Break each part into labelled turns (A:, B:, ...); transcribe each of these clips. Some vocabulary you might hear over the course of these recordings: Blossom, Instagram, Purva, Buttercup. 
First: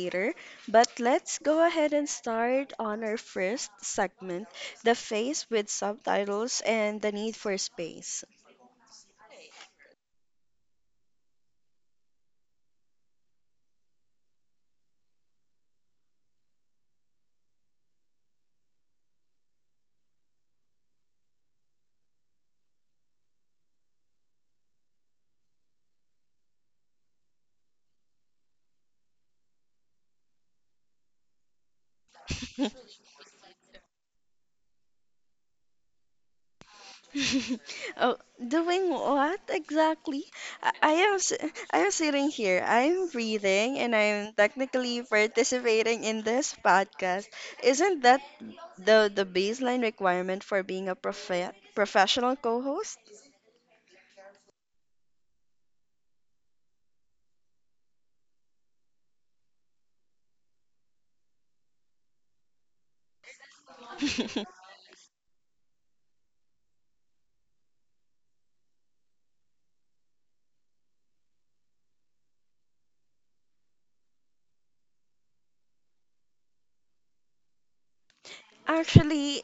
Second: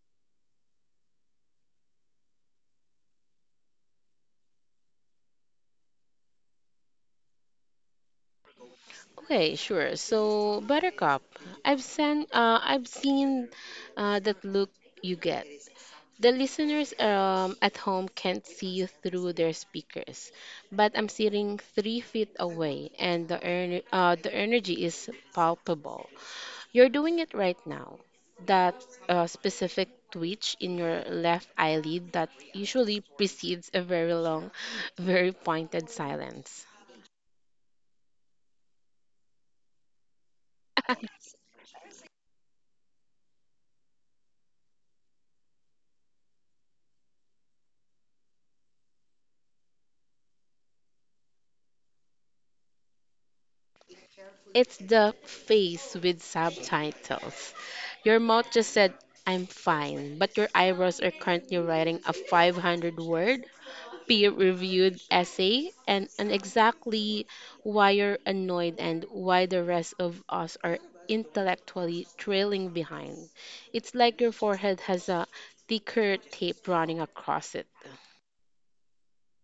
A: later, but let's go ahead and start on our first segment, the face with subtitles and the need for space.
B: Okay, sure. So, Buttercup, I've seen that look you get. The listeners at home can't see you through their speakers, but I'm sitting 3 feet away, and the energy is palpable. You're doing it right now. That specific twitch in your left eyelid that usually precedes a very long, very pointed silence.
A: Oh, doing what exactly? I I am sitting here. I'm reading and I'm technically participating in this podcast. Isn't that the baseline requirement for being a professional co-host?
B: It's the face with subtitles. Your mouth just said, "I'm fine," but your eyebrows are currently writing a 500 word peer reviewed essay and exactly why you're annoyed and why the rest of us are intellectually trailing behind. It's like your forehead has a thicker tape running across it.
A: Actually,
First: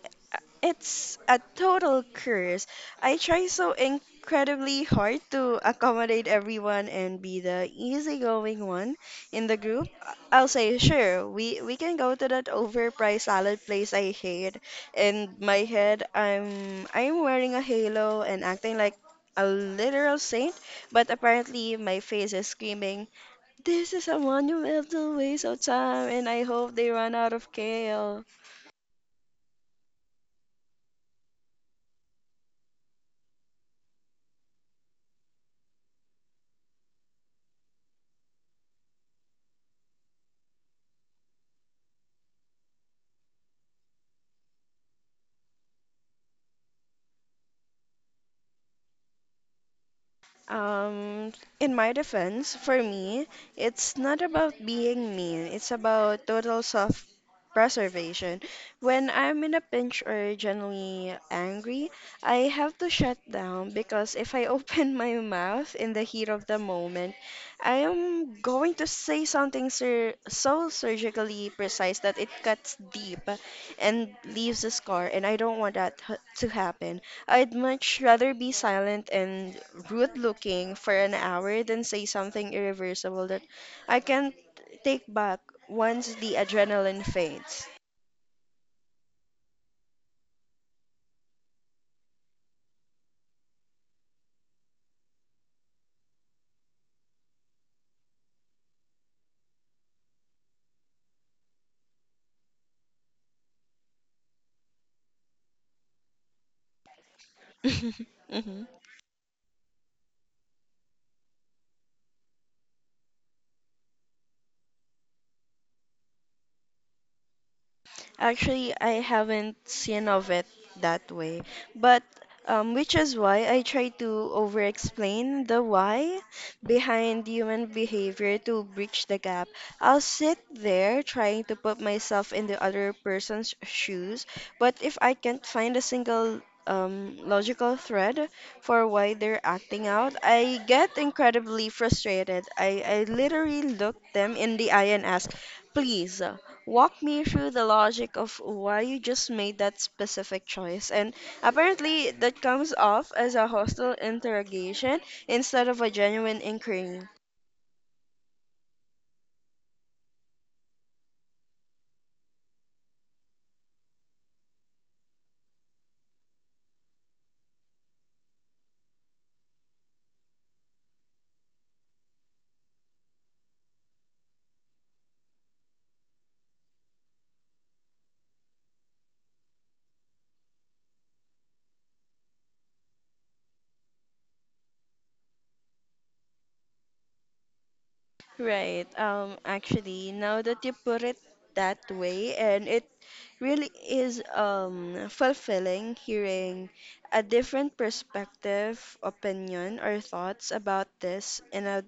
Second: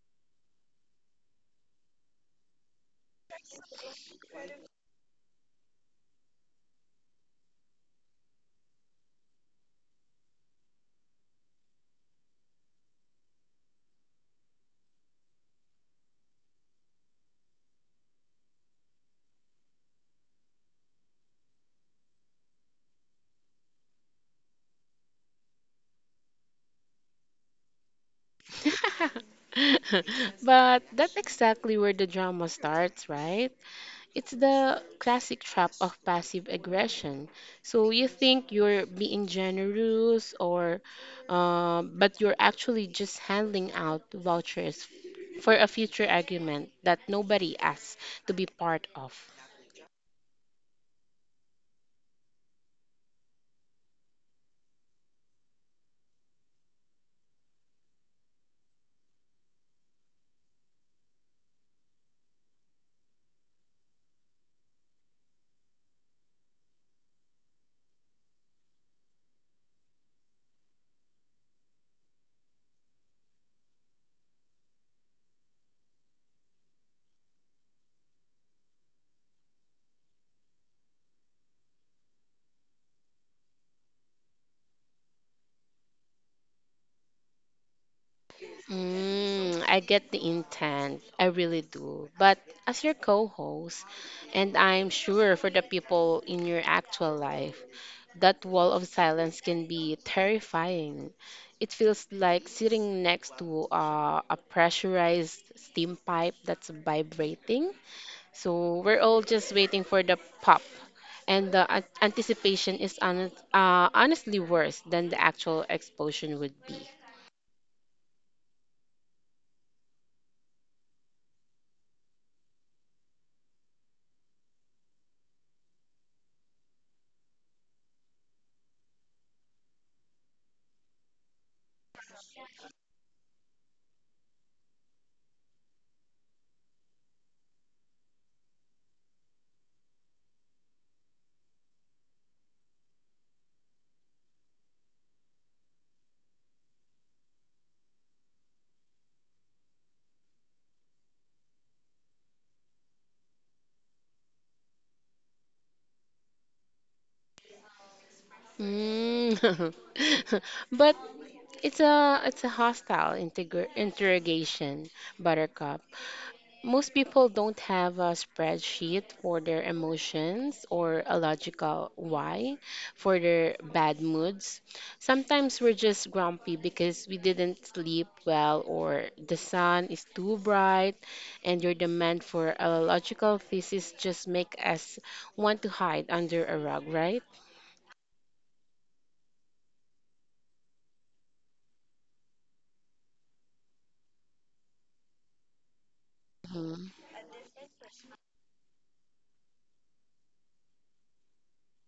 A: it's a total curse. I try so incredibly hard to accommodate everyone and be the easygoing one in the group. I'll say, sure, we can go to that overpriced salad place I hate. In my head, I'm wearing a halo and acting like a literal saint, but apparently my face is screaming, "This is a monumental waste of time, and I hope they run out of kale."
B: But that's exactly where the drama starts, right? It's the classic trap of passive aggression. So you think you're being generous, or but you're actually just handing out vouchers for a future argument that nobody asked to be part of.
A: Um, in my defense, for me, it's not about being mean. It's about total self preservation. When I'm in a pinch or generally angry, I have to shut down because if I open my mouth in the heat of the moment, I am going to say something so surgically precise that it cuts deep and leaves a scar, and I don't want that to happen. I'd much rather be silent and rude looking for an hour than say something irreversible that I can't take back once the adrenaline fades.
B: Mm, I get the intent. I really do. But as your co-host, and I'm sure for the people in your actual life, that wall of silence can be terrifying. It feels like sitting next to a pressurized steam pipe that's vibrating.
A: Mhm.
B: So we're all just waiting for the pop. And the anticipation is honestly worse than the actual explosion would be.
A: Actually, I haven't seen of it that way, but which is why I try to over-explain the why behind human behavior to bridge the gap. I'll sit there trying to put myself in the other person's shoes, but if I can't find a single logical thread for why they're acting out, I get incredibly frustrated. I literally look them in the eye and ask, please walk me through the logic of why you just made that specific choice. And apparently, that comes off as a hostile interrogation instead of a genuine inquiry.
B: Mm. But it's a hostile integer interrogation, Buttercup. Most people don't have a spreadsheet for their emotions or a logical why for their bad moods. Sometimes we're just grumpy because we didn't sleep well or the sun is too bright and your demand for a logical thesis just make us want to hide under a rug, right?
A: Right. Actually, now that you put it that way, and it really is fulfilling hearing a different perspective, opinion, or thoughts about this in a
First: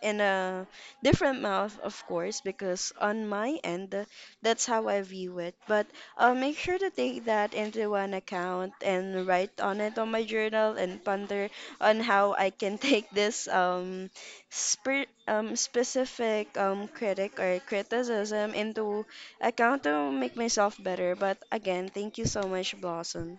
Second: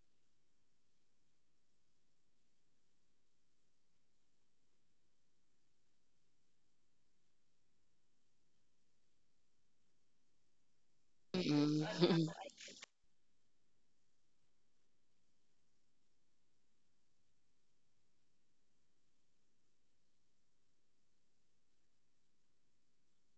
A: in a different mouth, of course, because on my end, that's how I view it. But I'll make sure to take that into an account and write on it on my journal and ponder on
B: Mm-mm.
A: how I can take this specific critic or criticism into account to make myself better. But again, thank you so much, Blossom.